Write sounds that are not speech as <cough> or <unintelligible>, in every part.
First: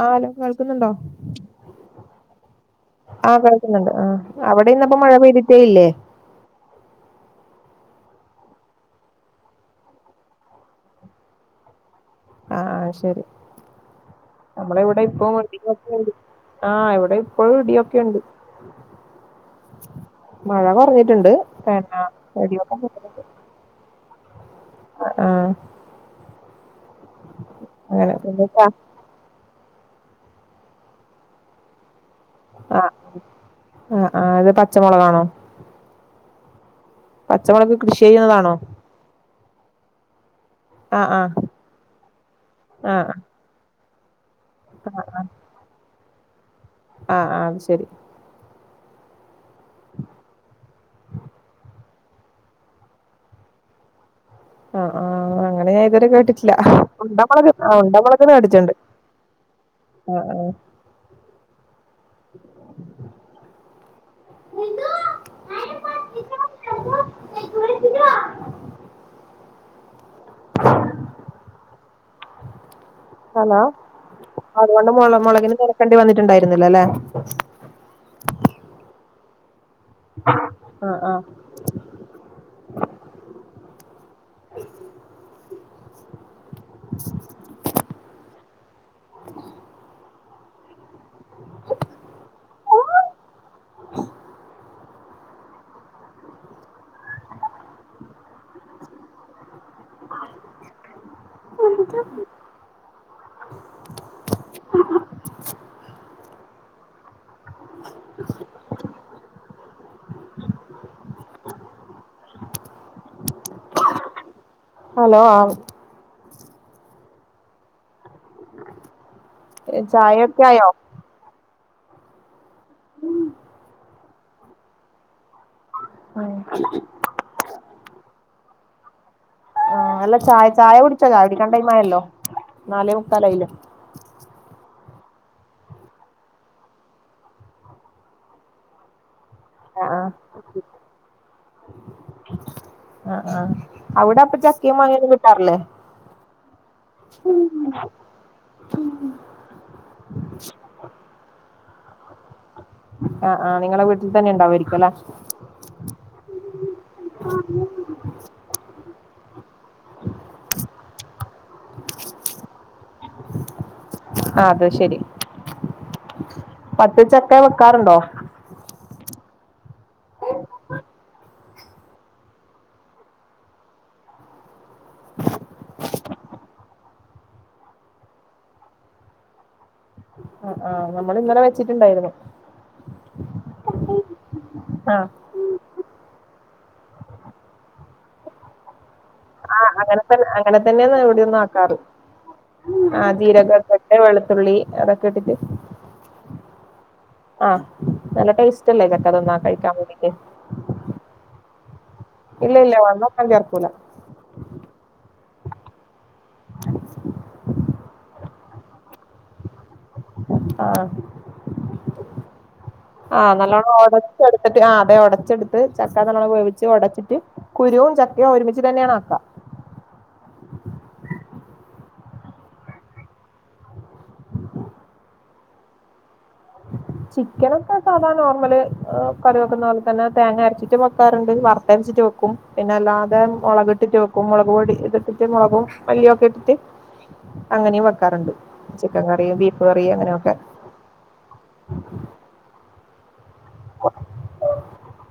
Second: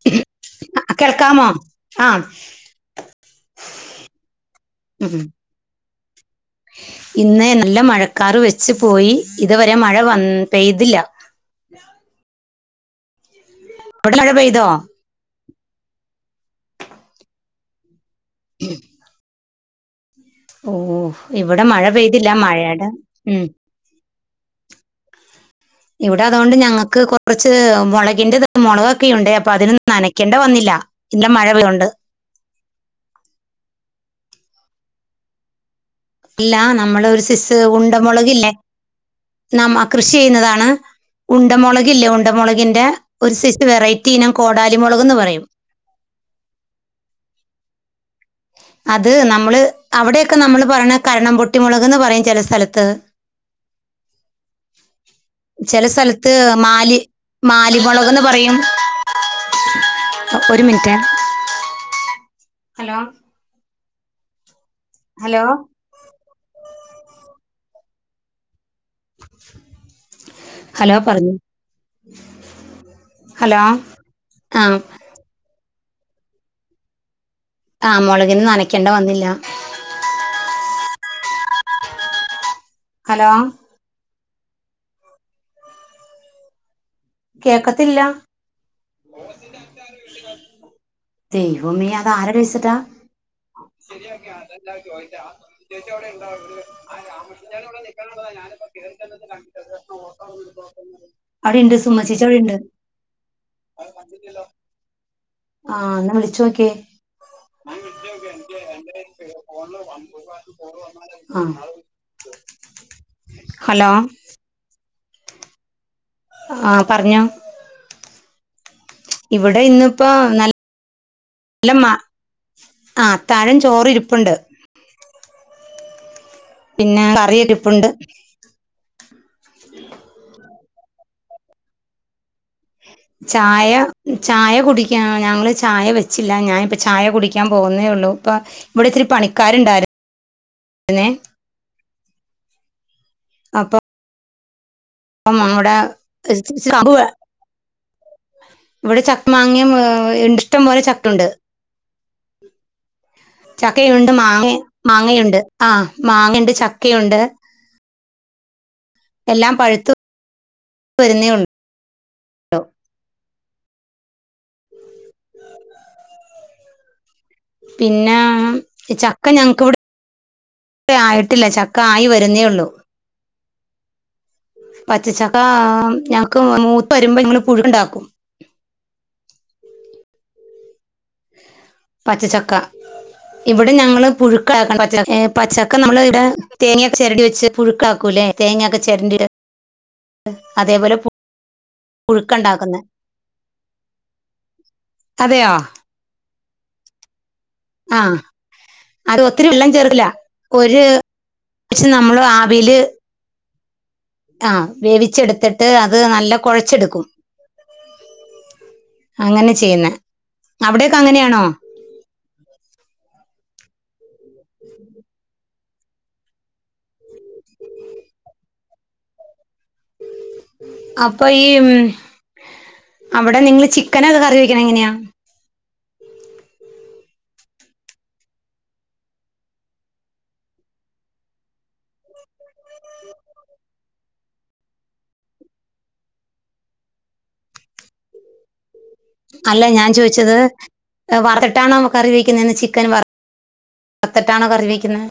ആ അലോ കേൾക്ക്ന്ന്ണ്ടോ കേൾക്കാമോ ആ ആ കേൾക്കുന്നുണ്ട് ആ അവടെ ന്നപ്പോ മഴ ഉം പെയ്ത്ട്ടേ ഇല്ലേ ഇന്ന് നല്ല മഴക്കാറ് വെച്ച് പോയി ഇതുവരെ മഴ വന്ന് പെയ്തില്ല ആ അത് ശെരി അവിടെ മഴ പെയ്തോ നമ്മളിവിടെ ഇപ്പോ <unintelligible> ടി ആ ഇവിടെ ഇപ്പോഴും ഇടിയൊക്കെണ്ട് ഉം മഴ കൊർഞ്ഞിട്ട്ണ്ട് ഇവിടെ മഴ പിന്ന പെയ്തില്ല ഇടിയൊക്കെ മഴയുടെ പൊട്ടുന്നുണ്ട് ഉം അ ആ ഇവിടെ അതോണ്ട് ഞങ്ങക്ക് കൊറച്ച് അങ്ങനെ പിന്നെ മൊളകിന്റെത് ച- മൊളക് ക്കെയുണ്ടേ അപ്പൊ അതിനൊന്നും നനക്കണ്ട വന്നില്ല ഇന്ന് മഴ പെയ്തൊണ്ട് ആ ആ ആ ത് പച്ചമൊളകാണോ അല്ല നമ്മളൊരു സെയ്‌സ്സ് പച്ചമുളക് ഉണ്ട കൃഷി മൊളകില്ലേ ചെയ്യുന്നതാണോ നമ്മ കൃഷി ചെയ്യ്ന്നതാണ് ആ ആ ഉണ്ട മൊളക്ല്ലേ ഉണ്ടമൊളകിന്റെ ആ ഒരു സെയ്സ്നം വെറൈറ്റി ഇനം കോടാലി മൊളക്ന്ന് പറയും ആ ആ അത് ശെരി അത് നമ്മള് അവിടെക്കെ നമ്മൾ പറയണ കരണം പൊട്ടിമുളക്ന്ന് പറയും ചെല സ്ഥലത്ത് <inaudible> ആ ആ അങ്ങനെ ഞാൻ ചില ഇതുവരെ സ്ഥലത്ത് കേട്ടിട്ടില്ല മാലി ഉണ്ടമുളക് മാലിമുളക് എന്ന് ആണ്ടമുളക് പറയും കേടിട്ടുണ്ട് ഒരു മിനിറ്റേ ഹലോ <unintelligible> ഹലോ <unintelligible> ഹലോ പറഞ്ഞു ഹലോ, ആ അതുകൊണ്ട് മുള മുളകിന് നിരക്കേണ്ടി വന്നിട്ടുണ്ടായിരുന്നില്ല അല്ലേ ആഹ മുളകിന്ന് നനക്കേണ്ട വന്നില്ല ആഹ ആഹ ഹലോ <inaudible> കേക്കത്തില്ല <inaudible> ദൈവമേ അത് ആരടെഴിച്ചട്ടാ <unintelligible> <inaudible> അവിടെണ്ട് സുമശിച്ച അവിടെണ്ട് ആഹ എന്നാ വിളി ചോക്ക്യാ <unintelligible> ഹലോ ഹലോ ആ ആ പറ്ഞ്ഞോ ഇവടെ ഇന്നിപ്പോ ചായയൊക്കെ നല്ല ആയോ ഇല്ലമ്മ ആ താഴം ചോറിരിപ്പുണ്ട്. ആ പിന്നെ കറിയിരിപ്പുണ്ട് ആ അല്ല ചായ ചായ കുടിച്ചോ? ചായ കുടിക്കാൻ ടൈ ആയല്ലോ ചായ ചായ കുടിക്കാ ഞങ്ങള് ചായ വെച്ചില്ല ഞാനിപ്പ ചായ കുടിക്കാൻ പോകുന്നേ ഉള്ളൂ ഇപ്പ ഇവടത്തിരിപ്പണിക്ക ആ ആഹ ആഹ അവിടെ അപ്പം ച ചക്ക, മാങ്ങ അപ്പം അവിടെ <unintelligible> ഇവിടെ ചക്ക മാങ്ങിയം ഇണ്ട ഇഷ്ടംപ പോലെ ചക്കയുണ്ട് ആഹ് ആഹ് നിങ്ങളെ വീട്ടിൽ ചക്കയുണ്ട് തന്നെ മാങ്ങ ഉണ്ടാവായിരിക്കും അല്ലെ മാങ്ങയുണ്ട് ആ മാങ്ങുണ്ട് ചക്കയുണ്ട് എല്ലാം പഴുത്ത് വരുന്നേള്ളു ആ അത് ശരി പച്ച ചക്ക വെക്കാറുണ്ടോ? ഈ ചക്ക ഞങ്ങക്ക് വിടെ ആയിട്ടില്ല ചക്ക ആയി വരുന്നേ ഉള്ളൂ. പച്ചച്ചക്ക ഞങ്ങൾക്ക് മൂത്ത് വരുമ്പോ ഞങ്ങൾ പുഴുക്ക്ണ്ടാക്കും. ആ നമ്മള് പച്ചച്ചക്ക ഇവടെ ഞങ്ങള് പുഴുക്ക ആഹ് <unintelligible> പച്ചക്കെ നമ്മൾ ഇവിടെ തേങ്ങയൊ ചരടി വെച്ച് പുഴുക്കാക്കൂല്ലേ തേങ്ങൊക്കെ ചിരണ്ടി ആഹ് അങ്ങനെ തന്നെ അങ്ങനെ തന്നെയ ഇവിടിം ന്ന് ആക്കാറ് പുഴുക്കുണ്ടാക്കുന്നത് ആഹ ജീരകക്കട്ട് വെളുത്തുള്ളി അതൊക്കെ ഇട്ടിട്ട് അതെയോ ആഹ് ആ നല്ല ടേസ്റ്റ് അല്ലേ ചക്ക തിന്നാൻ കഴിക്കാൻ വേണ്ടിട്ട് ഒര് മിച്ച് നമ്മള് ഇല്ല ഇല്ല വന്നൊക്കെ ചേർക്കൂല ആഹ് വേവിച്ചെടുത്തിട്ട് അത് നല്ല കുഴച്ചെടുക്കും അങ്ങനെ ചെയ്യുന്നെ ആഹ ആഹ് നല്ലോണം ഉടച്ചെടുത്തിട്ട് ആ് അതെ ഉടച്ചെടുത്ത് ചക്കാ നല്ലോണം വേവിച്ച് ഉടച്ചിട്ട് കുരുവും ചക്കയും ഒരുമിച്ച് തന്നെയാണ് ആക്ക അപ്പൊ ഈ ഉം അവിടെ നിങ്ങള് ചിക്കനൊക്കെ കറി വെക്കണ എങ്ങനെയാ ചിക്കനൊക്കെ സാധാ നോർമല് കറി വെക്കുന്ന പോലെ തന്നെ തേങ്ങ അരച്ചിട്ട് വെക്കാറുണ്ട് വറുത്ത് അരച്ചിട്ട് വക്കും പിന്നെ അല്ലാതെ മുളകിട്ടിട്ട് വെക്കും മുളക് പൊടി ഇത് ഇട്ടിട്ട് മുളകും മല്ലി ഒക്കെ ഇട്ടിട്ട് അങ്ങനെയും വെക്കാറുണ്ട് ചിക്കൻ കറിയും ബീഫ് അല്ല ഞാൻ കറിയും അങ്ങനെയൊക്കെ ചോദിച്ചത് വറുത്തിട്ടാണോ കറി വെക്കുന്നത് ന്ന് ചിക്കൻ വറുത്തിട്ടാണോ കറി വെക്കുന്നത്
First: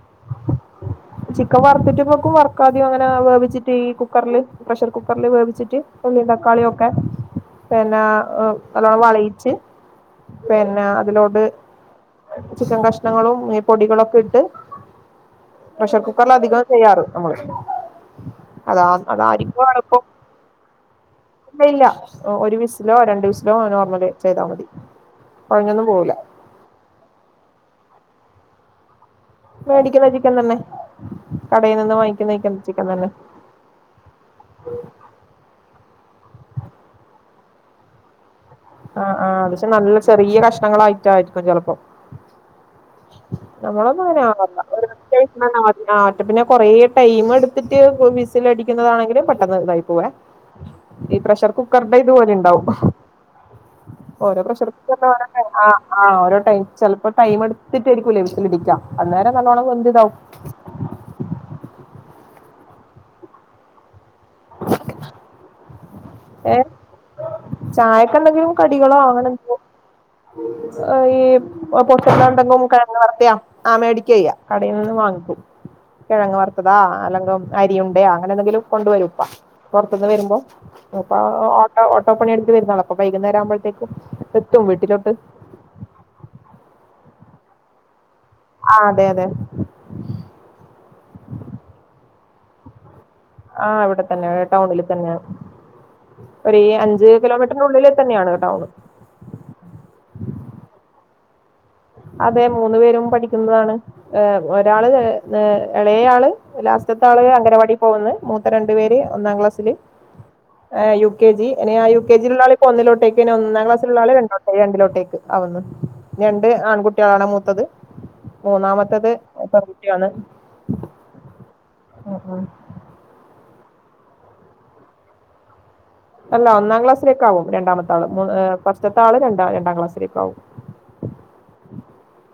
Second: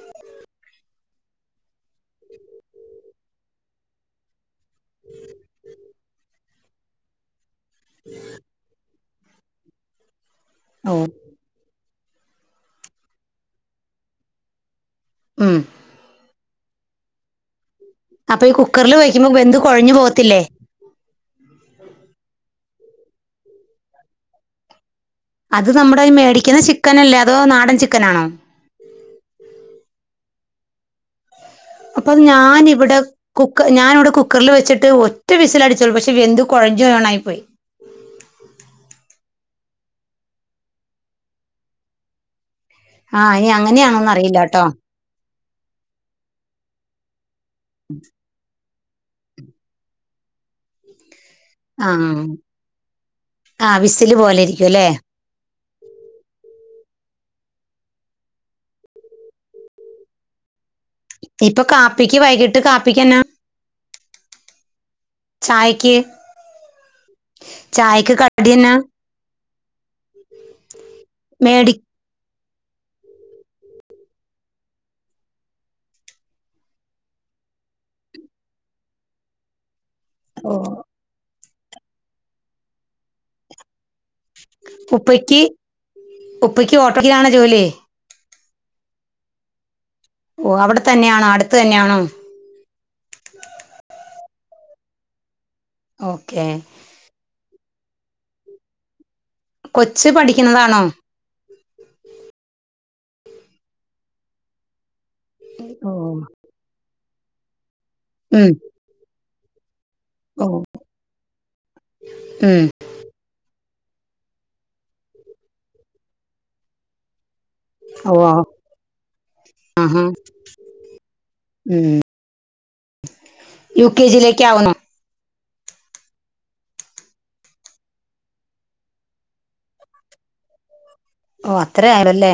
ചിക്കൻ വറത്തിട്ടും വെക്കും വറക്കാതേം അങ്ങനെ വേവിച്ചിട്ട് ചെയിക്കും കുക്കറിൽ പ്രഷർ കുക്കറില് വേവിച്ചിട്ട് ഉള്ളിയിം തക്കാളിയൊക്കെ പിന്നെ നല്ലോം വളയിച്ച് പിന്നെ ഓ അതിലോട്ട് ചിക്കൻ കഷ്ണങ്ങളും ഈ പൊടികളൊക്കെ ഇട്ട് ഉം പ്രഷർ കുക്കറിൽ അധികം ചെയ്യാറ് നമ്മള് അപ്പൊ ഈ അതാ കുക്കറിൽ വയ്ക്കുമ്പോ വെന്തു അതായിരിക്കും കുഴഞ്ഞു എളുപ്പം പോകത്തില്ലേ ഇല്ല ഇല്ല ഒരു വിസിലോ രണ്ടു വിസിലോ നോർമല് ചെയ്താൽ മതി അത് കുഴഞ്ഞൊന്നും നമ്മുടെ പോകൂല മേടിക്കുന്ന ചിക്കൻ അല്ലേ അതോ നാടൻ ചിക്കനാണോ മേടിക്കുന്ന ചിക്കൻ തന്നെ കടയിൽ നിന്ന് വാങ്ങിക്കുന്നചിക്കൻ തന്നെ കുക്കർ ഞാാനിവിടെ കുക്കറിൽ വച്ചിട്ട് ഒറ്റ വിസിലടിച്ചോളൂ പക്ഷെ വെന്ത് കുഴഞ്ഞോണായി പോയി ആഹ ആഹ് അത് പക്ഷെ നല്ല ചെറിയ കഷ്ണങ്ങളായിട്ടായിരിക്കും ചിലപ്പോ ആ ഇനി നമ്മളൊന്നും അങ്ങനെയാണോന്ന് അങ്ങനെ അറിയില്ല കേട്ടോ ആകലില്ല ആഹ് ഒറ്റ പിന്നെ കൊറേ ടൈം എടുത്തിട്ട് വിസിൽ അടിക്കുന്നതാണെങ്കിലും പെട്ടെന്ന് ഇതായി പോവേ ഈ പ്രഷർ ആ കുക്കറ്ടെ ഇതുപോലെ ഇണ്ടാവും ആ വിസില് പോലെ ഓരോ ഇരിക്കും പ്രഷർ അല്ലേ കുക്കറി ആഹ് ആഹ് ഓരോ ടൈം ചിലപ്പോ ടൈം എടുത്തിട്ടായിരിക്കും ലേ വിസിൽ അടിക്ക അന്നേരം നല്ലോണം വെന്തു ഇതാവും ഇപ്പൊ കാപ്പിക്ക് വൈകിട്ട് കാപ്പിക്ക് എന്നാ ചായക്ക് ഏഹ് ചായക്ക് ചായക്കെന്തിലും കടി എന്നാ കടികളോ അങ്ങനെ ആഹ് ഈ മേടി ല്ലാം ഉണ്ടെങ്കോ കിഴങ്ങ് വറുത്തെയാ ആഹ് മേടിക്കെയ്യ കടയിൽ നിന്ന് വാങ്ങിക്കും കിഴങ്ങ് വറുത്തതാ അല്ലെങ്ക അരിയ ഉണ്ടയാ അങ്ങനെ എന്തെങ്കിലും കൊണ്ട് വരും ഉപ്പ പൊറത്തുന്ന് വരുമ്പോ ഓ ഉപ്പ ഓട്ടോ ഓട്ടോ പണി എടുത്ത് വരുന്നാളാ അപ്പൊ വൈകുന്നേരം ആവ്പോഴത്തേക്കും ഉപ്പക്ക് ഉപ്പയ്ക്ക് ഓട്ടോഓടിക്കലാണോ ജോലി ആഹ് അതെ അതെ ഓഹ് അവിടെ തന്നെയാണോ അടുത്ത് തന്നെയാണോ ആഹ് ഇവിടെ തന്നെ ടൗണിൽ തന്നെയ ഓക്കെ ഒരു അഞ്ച് കിലോമീറ്റർ ഉള്ളില് തന്നെയാണ് ടൗണ് കൊച്ച് പഠിക്കുന്നതാണോ അതെ മൂന്നു പേരും പഠിക്കുന്നതാണ് ഏർ ഒരാള് ഏഹ്‌ ഓ ഇളേ ആള് ലാസ്റ്റത്തെ ആള് അംഗനവാടി പോകുന്ന് ഉം മൂത്ത രണ്ടു പേര് ഒന്നാം ക്ലാസ്സില് ഓ ആഹ് യു കെ ജി ഇനി ആ യു കെ ജി ല് ഉള്ള ആള് ഉം ഇപ്പൊ ഒന്നിലോട്ടേക്ക് പിന്നെ ഒന്നാം ക്ലാസ്സിൽ ഉള്ള ആള് രണ്ടോട്ടേ രണ്ടിലോട്ടേക്ക് ആവ്ന്ന് ആൺകുട്ടികളാണ് മൂത്തത് ഓ മൂന്നാമത്തത് ആഹാ പെൺകുട്ടിയാണ് ഉം ഉം യു കെ ജിലേക്ക് ആവ്ന്നു അല്ല ഒന്നാം ക്ലാസ്സിലേക്ക് ആവും രണ്ടാമത്ത ആള് ഫസ്റ്റ്ത്തെ ആള് ര രണ്ടാം ക്ലാസ്സിലേക്ക് ആകും ഓഹ്‌ അത്രേ ആണല്ലേ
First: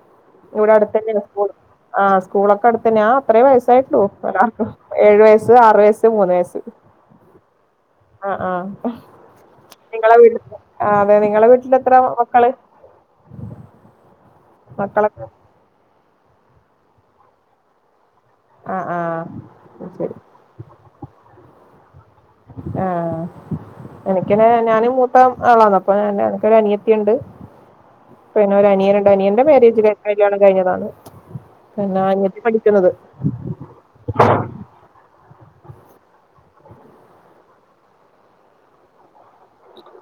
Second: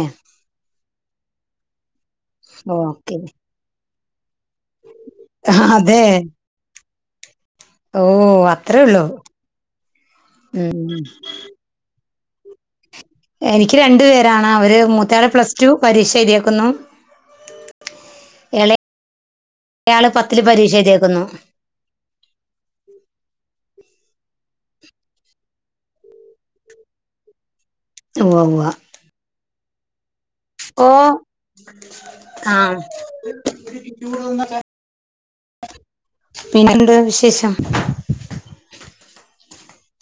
ഇവിടെ അടുത്തന്നെയാ സ്കൂൾ ആഹ്‌ സ്കൂളൊക്കെ അടുത്തെന്നെയ ഓക്കെ ആഹ്‌ ഇത്രേ വയസ്സായിട്ടുള്ളു ഏഴു വയസ്സ് ആറു അതെ വയസ്സ് മൂന്ന് വയസ്സ് ഓ ആ ആ അത്രേ ഉള്ളു നിങ്ങളെ വീട്ട ആ അതെ നിങ്ങള വീട്ടില് എത്ര മക്കള് എനിക്ക് രണ്ടു പേരാണ് അവര് മക്കളൊക്കെ മൂത്തയാള് പ്ലസ് ടു പരിശരിക്കുന്നു എള ആഹ് ആഹ് അയാള് ശരി പത്തില് പരീക്ഷ എ്തേക്കുന്നു ആഹ് എനിക്കന ഞാനും മൂട്ട ആളാന്ന അപ്പൊ എനക്ക് അനിയത്തിയ ഉണ്ട് ഉവ്വ പിന്നെ ഉവ്വ ഒരു അനിയനുണ്ട് അനിയന്റെ മാര്യേജില കല്യാണം കഴിഞ്ഞതാണ് ഓ എന്ന അഞ്ഞത്തി പഠിക്കുന്നത് പിന്നെണ്ട് വിശേഷം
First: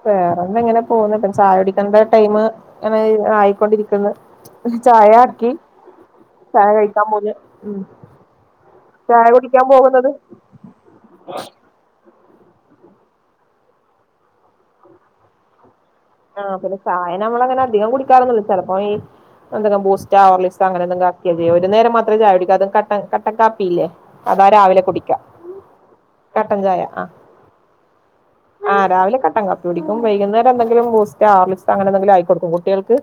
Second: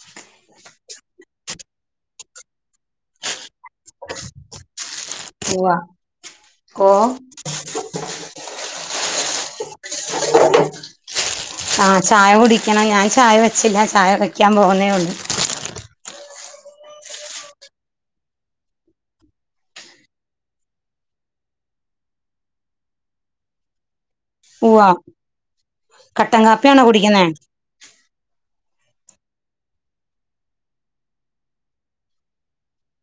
വേറെന്ത എങ്ങനെ പോകുന്നു ചായോടിക്കണ്ട ടൈം അങ്ങനെ ആയി ണ്ടിരിക്കുന്നു ചായ ആക്കി ഉവ്വ ചായ ഓ കഴിക്കാൻ പോന്ന് ഉ ചായ കുടിക്കാൻ പോകുന്നത് ആ ചായ കുടിക്കണം ഞാൻ ചായ വെച്ചില്ല ചായ വയ്ക്കാൻ പോകുന്നേള്ളൂ ആഹ് പിന്നെ സഹായ നമ്മള അങ്ങനെ അധികം കുടിക്കാറന്നുള്ളൂ ചിലപ്പോ ഈ എന്തെങ്കും ബൂസ്റ്റ്ർലിസ് അങ്ങനെ എന്തൊ ചെയ്യ ഒരു നേരം മാത്രേ ചവിടിക്കും കട്ടക്കപ്പില്ലേ അതാ രാവിലെ ഉവ്വ കുടിക്ക കട്ടൻ കാപ്പിയാണോ ചായ ആഹ് കുടിക്കുന്നേ ആഹ് രാവിലെ കട്ടാ കപ്പി കുടിക്കും വൈകുന്നേര എന്തെങ്കിലും അങ്ങനെ എന്തെങ്കിലും ആയിക്കൊടുക്കും കുട്ടികൾക്ക്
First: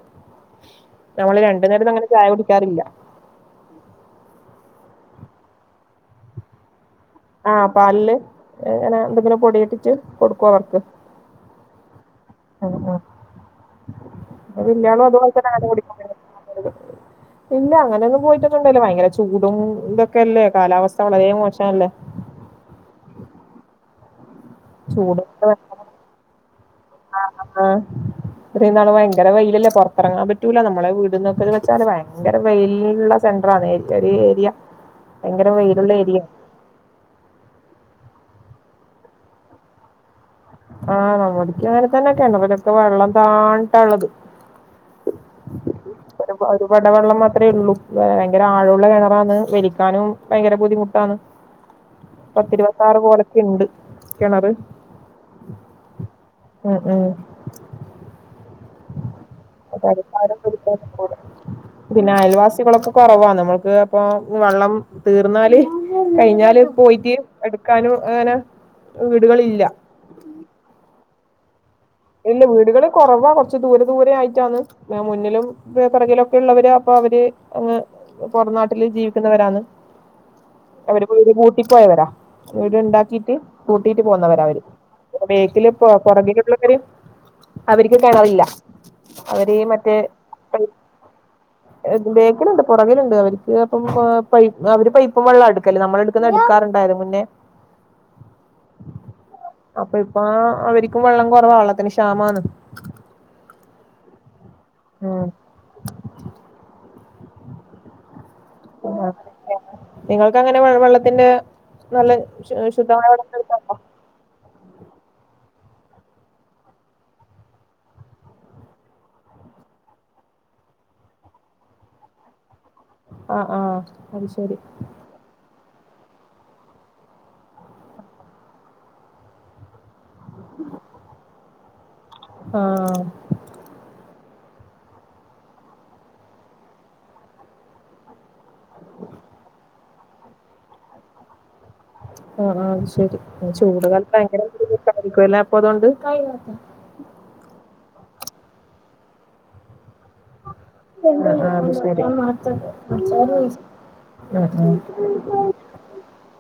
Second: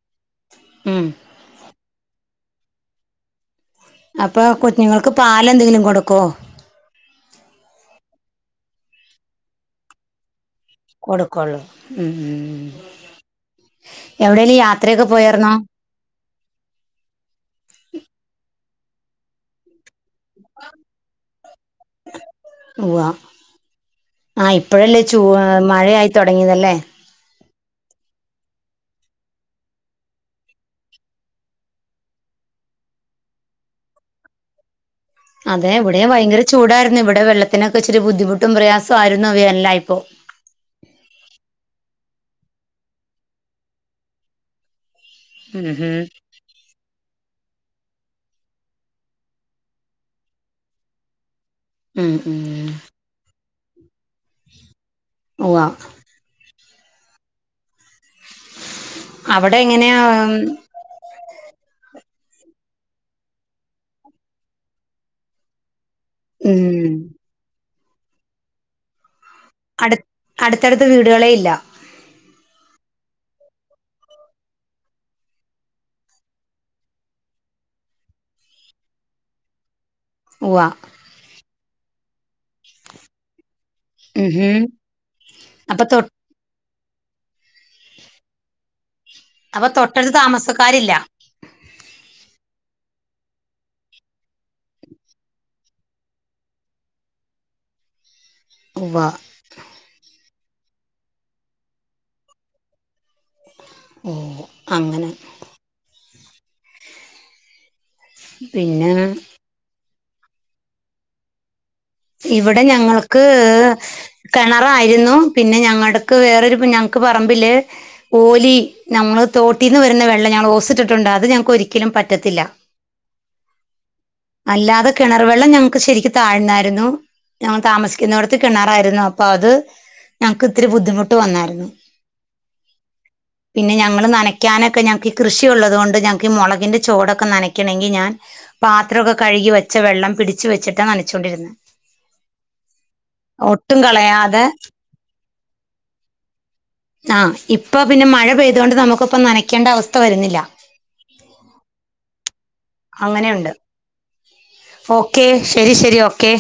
ഉം നമ്മള് രണ്ടു നേരം അങ്ങനെ ചായ കുടിക്കാറില്ല അപ്പൊ കുഞ്ഞുങ്ങൾക്ക് പാല എന്തെങ്കിലും കൊടുക്കോ ആഹ് പാല് ല് അങ്ങനെ എന്തെങ്കിലും പൊടി ഇട്ടിട്ട് കൊടുക്കും ർക്ക് കൊടുക്കള്ളു ഉം ഉം ഉം എവിടെല് വല്യാളും യാത്രയൊക്കെ അതുപോലെ തന്നെ പോയർന്നോ അങ്ങനെ കുടിക്കും ഇല്ല അങ്ങനെയൊന്നും പോയിട്ടൊന്നണ്ടല്ലോ ഭയങ്കര ചൂടും ഇതൊക്കെ ക്കല്ലേ കാലാവസ്ഥ വളരേ മോശംല്ലേ ആഹ് ഇപ്പഴല്ലേ ചൂ ചൂടും മഴയായിത്തൊടങ്ങിയതല്ലേ ആഹ് ഇത്രന്നള് ഭയങ്കര വെയിലല്ലേ പുറത്തിറങ്ങാൻ പറ്റൂല നമ്മുടെ വീടന്നൊക്കെത് വെച്ചാല് ഭയങ്കര വെയിലുള്ള സെന്ററാണെ ഒരു ഏരിയ ഭയങ്കര അതെ വെയിലുള്ള ഇവിടെ ഏരിയ ഭയങ്കര ചൂടായിരുന്നു ഇവിടെ വെള്ളത്തിനൊക്കെ ഇച്ചിരി ബുദ്ധിമുട്ടും പ്രയാസമായിയിരുന്നു അവ അല്ല ഇപ്പോൊ ആഹ് നമ്മടക്ക് അങ്ങനെ തന്നെ ഒക്കെ ഉണ്ട അലൊക്കെ വെള്ളം താണിട്ട ഉള്ളത് ഉം ഹും ഒരുപടവെള്ളം മാത്രമേ ഉള്ളൂ ഭയങ്കര ആഴുള്ള കിണറാന്ന് വലിക്കാനും ഭയങ്കര ബുദ്ധിമുട്ടാണ് ഉം ഉം പത്തിരുപത്താറ് പോലക്കുണ്ട് കിണറ് ഉവ്വാ ഉം ഉം അവിടെ എങ്ങനെയാ പരിപാരം കൊടുത്തും കൂട <unintelligible> പിന്നെ അയൽവാസികളൊക്കെ കുറവാണ് നമ്മൾക്ക്.. പ്പൊ.. വെള്ളം തീർന്നാല്.. കഴിഞ്ഞാല് ഉം പോയിട്ട് എടുക്കാനും അങ്ങനെ വീടുകളില്ല അടു അടുത്തടുത്ത വീടുകളെ ഇല്ല ഇല്ല വീടുകള് കുറവാ കുറച്ച് ദൂരെ ദൂരെ ആയിട്ടാണ് പിന്നെ മുന്നിലും വിടെ പുറകിലൊക്കെ ഉള്ളവര് അപ്പൊ അവര് അങ്ങ് പുറം നാട്ടില് ജീവിക്കുന്നവരാണ് ഉവ്വാ അവര് വീട് കൂട്ടി പോയവര വീട്ണ്ടാക്കിട്ട് കൂട്ടിട്ട് ഉം പോന്നവര ഹും അവര് ബാക്കിൽ അപ്പൊ പ്പൊ തൊ പുറകില് അവർക്ക് കിണറില്ല അവര് അപ്പൊ മറ്റേ തൊട്ടടുത്ത് താമസക്കാരില്ല ബാക്കിലുണ്ട് പുറകിലുണ്ട് അവർക്ക് അപ്പം അവര് പൈപ്പും വെള്ളാണ് എടുക്കൽ നമ്മളടു എടുക്കാറുണ്ടായിരുന്നു മുന്നേ ഉവ്വാ അപ്പൊ ഇപ്പ അവരിക്കും വെള്ളം കുറവാ വെള്ളത്തിന് ക്ഷാമമാണ് ഓ അങ്ങനെ ഉം പിന്നെ ആഹ് നിങ്ങൾക്ക് അങ്ങനെ വെള്ളത്തിന്റെ നല്ല ഇവിടെ ശുദ്ധമായ ഞങ്ങൾക്ക്... വെള്ളം കിണറായിരുന്നു പിന്നെ ഞങ്ങടക്ക് വേറൊരു ഞങ്ങക്ക് പറമ്പില് ഓലി നമ്മൾ തോട്ടീന്ന് വരുന്ന വെള്ളം ഞങ്ങൾ ഓസിട്ടിട്ടുണ്ട് അത് ഞങ്ങൾക്ക് ഒരിക്കലും പറ്റത്തില്ല ആഹ് ആഹ് അത് ശരി അല്ലാതെ കിണർ വെള്ളം ഞങ്ങൾക്ക് ശെരിക്ക് താഴ്ന്നായിരുന്നു ഞങ്ങൾ താമസിക്കുന്ന ഇടത്ത് കിണാറായിരുന്നു അപ്പൊ അത് ഞങ്ങക്ക് ഇത്തിരി ബുദ്ധിമുട്ട് വന്നായിരുന്നു ആഹ് പിന്നെ ഞങ്ങള് നനയ്ക്കാനൊക്കെ ഞങ്ങൾക്ക് കൃഷിയുള്ളത് കൊണ്ട് ഞങ്ങക്ക് ഈ മുളകിന്റെ ചോടൊക്കെ നനക്കണമെങ്കിൽ ഞാൻ പാത്രമൊക്കെ കഴുകി വെച്ച വെള്ളം പിടിച്ച് വെച്ചിട്ടാണ് നനച്ചുകൊണ്ടിരുന്നത് ആഹ് ആഹ് അത് ശെരി ഒട്ടും ചൂട് കാലത്ത് ഭയങ്കര കളയാതെ ബുദ്ധിമുട്ടായിരിക്കും അല്ലെ അപ്പൊ അതുകൊണ്ട് ആഹ് ഇപ്പൊ പിന്നെ മഴ പെയ്തുകൊണ്ട് നമുക്കിപ്പ നനക്കേണ്ട അവസ്ഥ വരുന്നില്ല ആഹ് ആഹ് അത് ശെരി... അങ്ങനെയുണ്ട് <unintelligible> ആഹ് ഓക്കെ ആഹ് ശരി ശരി ഓക്കെ